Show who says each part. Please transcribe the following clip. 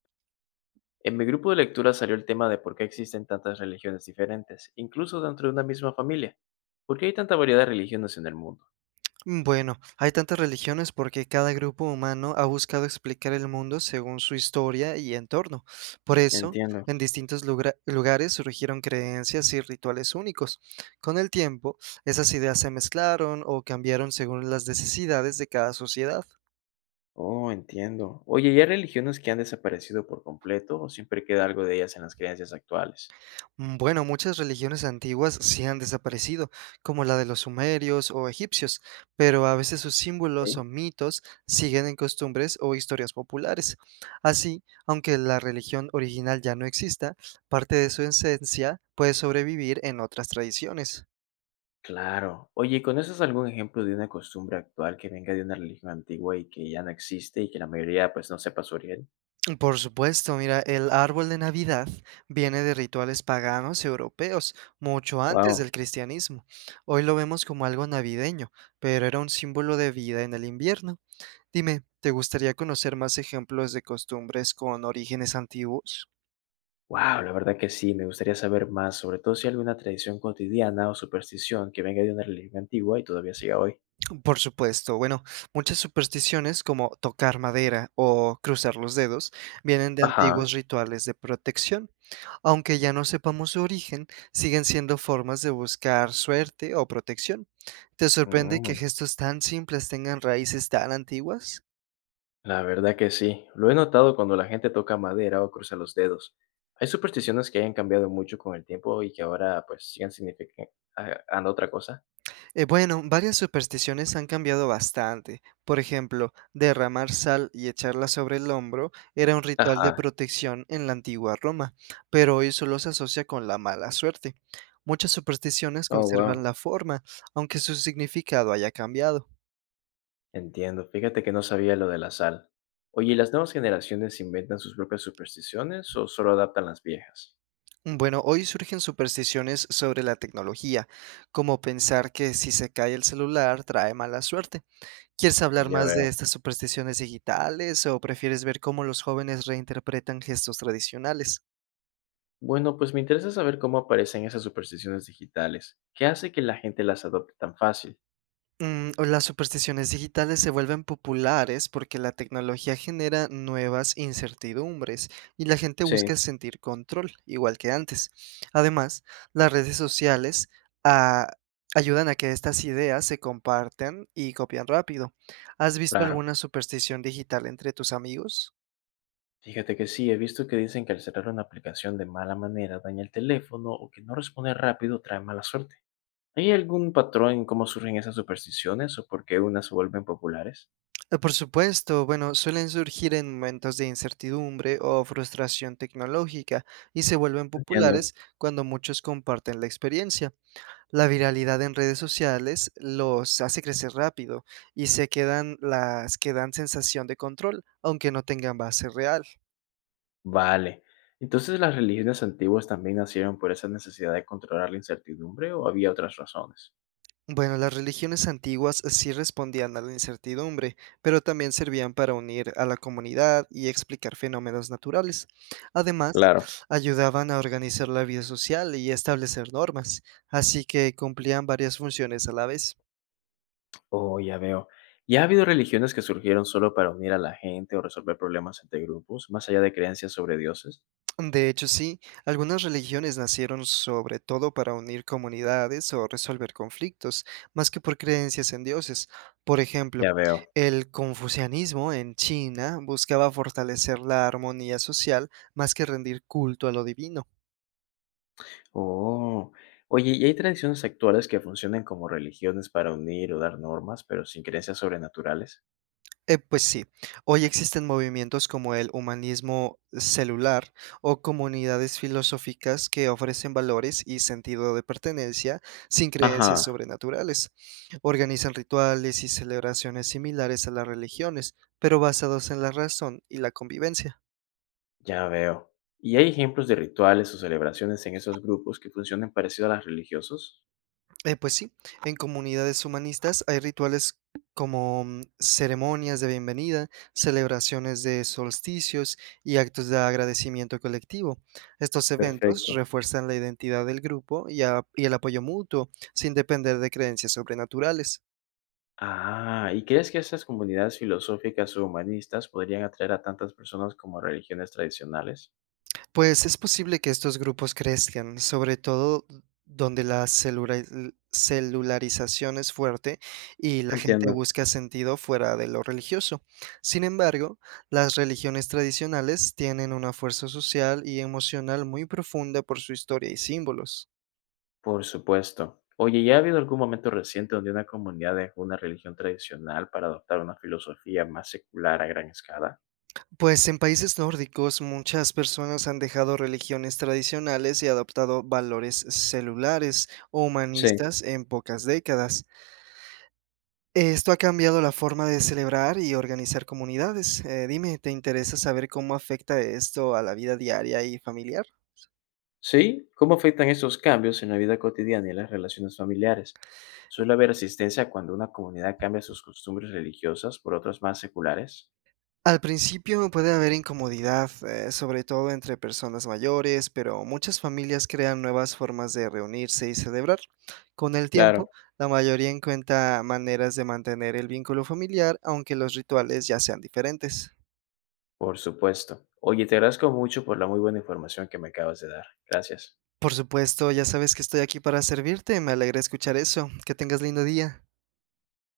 Speaker 1: En mi grupo de lectura salió el tema de por qué existen tantas religiones diferentes, incluso dentro de una misma familia. ¿Por qué hay tanta variedad de religiones en el mundo?
Speaker 2: Bueno, hay tantas religiones porque cada grupo humano ha buscado explicar el mundo según su historia y entorno. Por eso,
Speaker 1: Entiendo.
Speaker 2: en distintos lugares surgieron creencias y rituales únicos. Con el tiempo, esas ideas se mezclaron o cambiaron según las necesidades de cada sociedad.
Speaker 1: Oh, entiendo. Oye, ¿y hay religiones que han desaparecido por completo o siempre queda algo de ellas en las creencias actuales?
Speaker 2: Bueno, muchas religiones antiguas sí han desaparecido, como la de los sumerios o egipcios, pero a veces sus
Speaker 1: Ok.
Speaker 2: símbolos o mitos siguen en costumbres o historias populares. Así, aunque la religión original ya no exista, parte de su esencia puede sobrevivir en otras tradiciones.
Speaker 1: Claro. Oye, ¿conoces algún ejemplo de una costumbre actual que venga de una religión antigua y que ya no existe y que la mayoría pues no sepa su origen?
Speaker 2: Por supuesto, mira, el árbol de Navidad viene de rituales paganos europeos, mucho antes
Speaker 1: Wow.
Speaker 2: del cristianismo. Hoy lo vemos como algo navideño, pero era un símbolo de vida en el invierno. Dime, ¿te gustaría conocer más ejemplos de costumbres con orígenes antiguos?
Speaker 1: Wow, la verdad que sí, me gustaría saber más, sobre todo si hay alguna tradición cotidiana o superstición que venga de una religión antigua y todavía siga hoy.
Speaker 2: Por supuesto. Bueno, muchas supersticiones como tocar madera o cruzar los dedos vienen de
Speaker 1: Ajá.
Speaker 2: antiguos rituales de protección. Aunque ya no sepamos su origen, siguen siendo formas de buscar suerte o protección. ¿Te sorprende que
Speaker 1: Mm,
Speaker 2: gestos tan simples tengan raíces tan antiguas?
Speaker 1: La verdad que sí, lo he notado cuando la gente toca madera o cruza los dedos. Hay supersticiones que hayan cambiado mucho con el tiempo y que ahora pues sigan significando otra cosa.
Speaker 2: Bueno, varias supersticiones han cambiado bastante. Por ejemplo, derramar sal y echarla sobre el hombro era un ritual
Speaker 1: Ajá.
Speaker 2: de protección en la antigua Roma, pero hoy solo se asocia con la mala suerte. Muchas supersticiones
Speaker 1: Oh,
Speaker 2: conservan
Speaker 1: wow.
Speaker 2: la forma, aunque su significado haya cambiado.
Speaker 1: Entiendo. Fíjate que no sabía lo de la sal. Oye, ¿las nuevas generaciones inventan sus propias supersticiones o solo adaptan las viejas?
Speaker 2: Bueno, hoy surgen supersticiones sobre la tecnología, como pensar que si se cae el celular trae mala suerte. ¿Quieres hablar
Speaker 1: Ya
Speaker 2: más de
Speaker 1: veo.
Speaker 2: estas supersticiones digitales o prefieres ver cómo los jóvenes reinterpretan gestos tradicionales?
Speaker 1: Bueno, pues me interesa saber cómo aparecen esas supersticiones digitales. ¿Qué hace que la gente las adopte tan fácil?
Speaker 2: O las supersticiones digitales se vuelven populares porque la tecnología genera nuevas incertidumbres y la gente
Speaker 1: Sí,
Speaker 2: busca sentir control, igual que antes. Además, las redes sociales ah, ayudan a que estas ideas se compartan y copian rápido. ¿Has visto
Speaker 1: claro.
Speaker 2: alguna superstición digital entre tus amigos?
Speaker 1: Fíjate que sí, he visto que dicen que al cerrar una aplicación de mala manera daña el teléfono o que no responde rápido trae mala suerte. ¿Hay algún patrón en cómo surgen esas supersticiones o por qué unas se vuelven populares?
Speaker 2: Por supuesto, bueno, suelen surgir en momentos de incertidumbre o frustración tecnológica y se vuelven
Speaker 1: Entiendo.
Speaker 2: populares cuando muchos comparten la experiencia. La viralidad en redes sociales los hace crecer rápido y se quedan las que dan sensación de control, aunque no tengan base real.
Speaker 1: Vale. Entonces, ¿las religiones antiguas también nacieron por esa necesidad de controlar la incertidumbre o había otras razones?
Speaker 2: Bueno, las religiones antiguas sí respondían a la incertidumbre, pero también servían para unir a la comunidad y explicar fenómenos naturales. Además,
Speaker 1: Claro.
Speaker 2: ayudaban a organizar la vida social y establecer normas, así que cumplían varias funciones a la vez.
Speaker 1: Oh, ya veo. ¿Y ha habido religiones que surgieron solo para unir a la gente o resolver problemas entre grupos, más allá de creencias sobre dioses?
Speaker 2: De hecho, sí, algunas religiones nacieron sobre todo para unir comunidades o resolver conflictos, más que por creencias en dioses. Por ejemplo,
Speaker 1: Ya veo.
Speaker 2: el confucianismo en China buscaba fortalecer la armonía social más que rendir culto a lo divino.
Speaker 1: Oh. Oye, ¿y hay tradiciones actuales que funcionen como religiones para unir o dar normas, pero sin creencias sobrenaturales?
Speaker 2: Pues sí, hoy existen movimientos como el humanismo celular o comunidades filosóficas que ofrecen valores y sentido de pertenencia sin creencias
Speaker 1: Ajá,
Speaker 2: sobrenaturales. Organizan rituales y celebraciones similares a las religiones, pero basados en la razón y la convivencia.
Speaker 1: ya veo. ¿Y hay ejemplos de rituales o celebraciones en esos grupos que funcionen parecido a las religiosos?
Speaker 2: Pues sí, en comunidades humanistas hay rituales como ceremonias de bienvenida, celebraciones de solsticios y actos de agradecimiento colectivo. Estos eventos
Speaker 1: Perfecto.
Speaker 2: refuerzan la identidad del grupo y el apoyo mutuo sin depender de creencias sobrenaturales.
Speaker 1: Ah, ¿y crees que esas comunidades filosóficas o humanistas podrían atraer a tantas personas como religiones tradicionales?
Speaker 2: Pues es posible que estos grupos crezcan, sobre todo donde la celularización es fuerte y la gente
Speaker 1: Entiendo.
Speaker 2: busca sentido fuera de lo religioso. Sin embargo, las religiones tradicionales tienen una fuerza social y emocional muy profunda por su historia y símbolos.
Speaker 1: Por supuesto. Oye, ¿ya ha habido algún momento reciente donde una comunidad dejó una religión tradicional para adoptar una filosofía más secular a gran escala?
Speaker 2: Pues en países nórdicos muchas personas han dejado religiones tradicionales y adoptado valores celulares o
Speaker 1: Sí,
Speaker 2: humanistas en pocas décadas. Esto ha cambiado la forma de celebrar y organizar comunidades. Dime, ¿te interesa saber cómo afecta esto a la vida diaria y familiar?
Speaker 1: sí. ¿Cómo afectan esos cambios en la vida cotidiana y en las relaciones familiares? ¿Suele haber resistencia cuando una comunidad cambia sus costumbres religiosas por otras más seculares?
Speaker 2: Al principio puede haber incomodidad, sobre todo entre personas mayores, pero muchas familias crean nuevas formas de reunirse y celebrar. Con el
Speaker 1: Claro.
Speaker 2: tiempo, la mayoría encuentra maneras de mantener el vínculo familiar, aunque los rituales ya sean diferentes.
Speaker 1: Por supuesto. Oye, te agradezco mucho por la muy buena información que me acabas de dar. Gracias.
Speaker 2: Por supuesto, ya sabes que estoy aquí para servirte. Me alegra escuchar eso. Que tengas lindo día.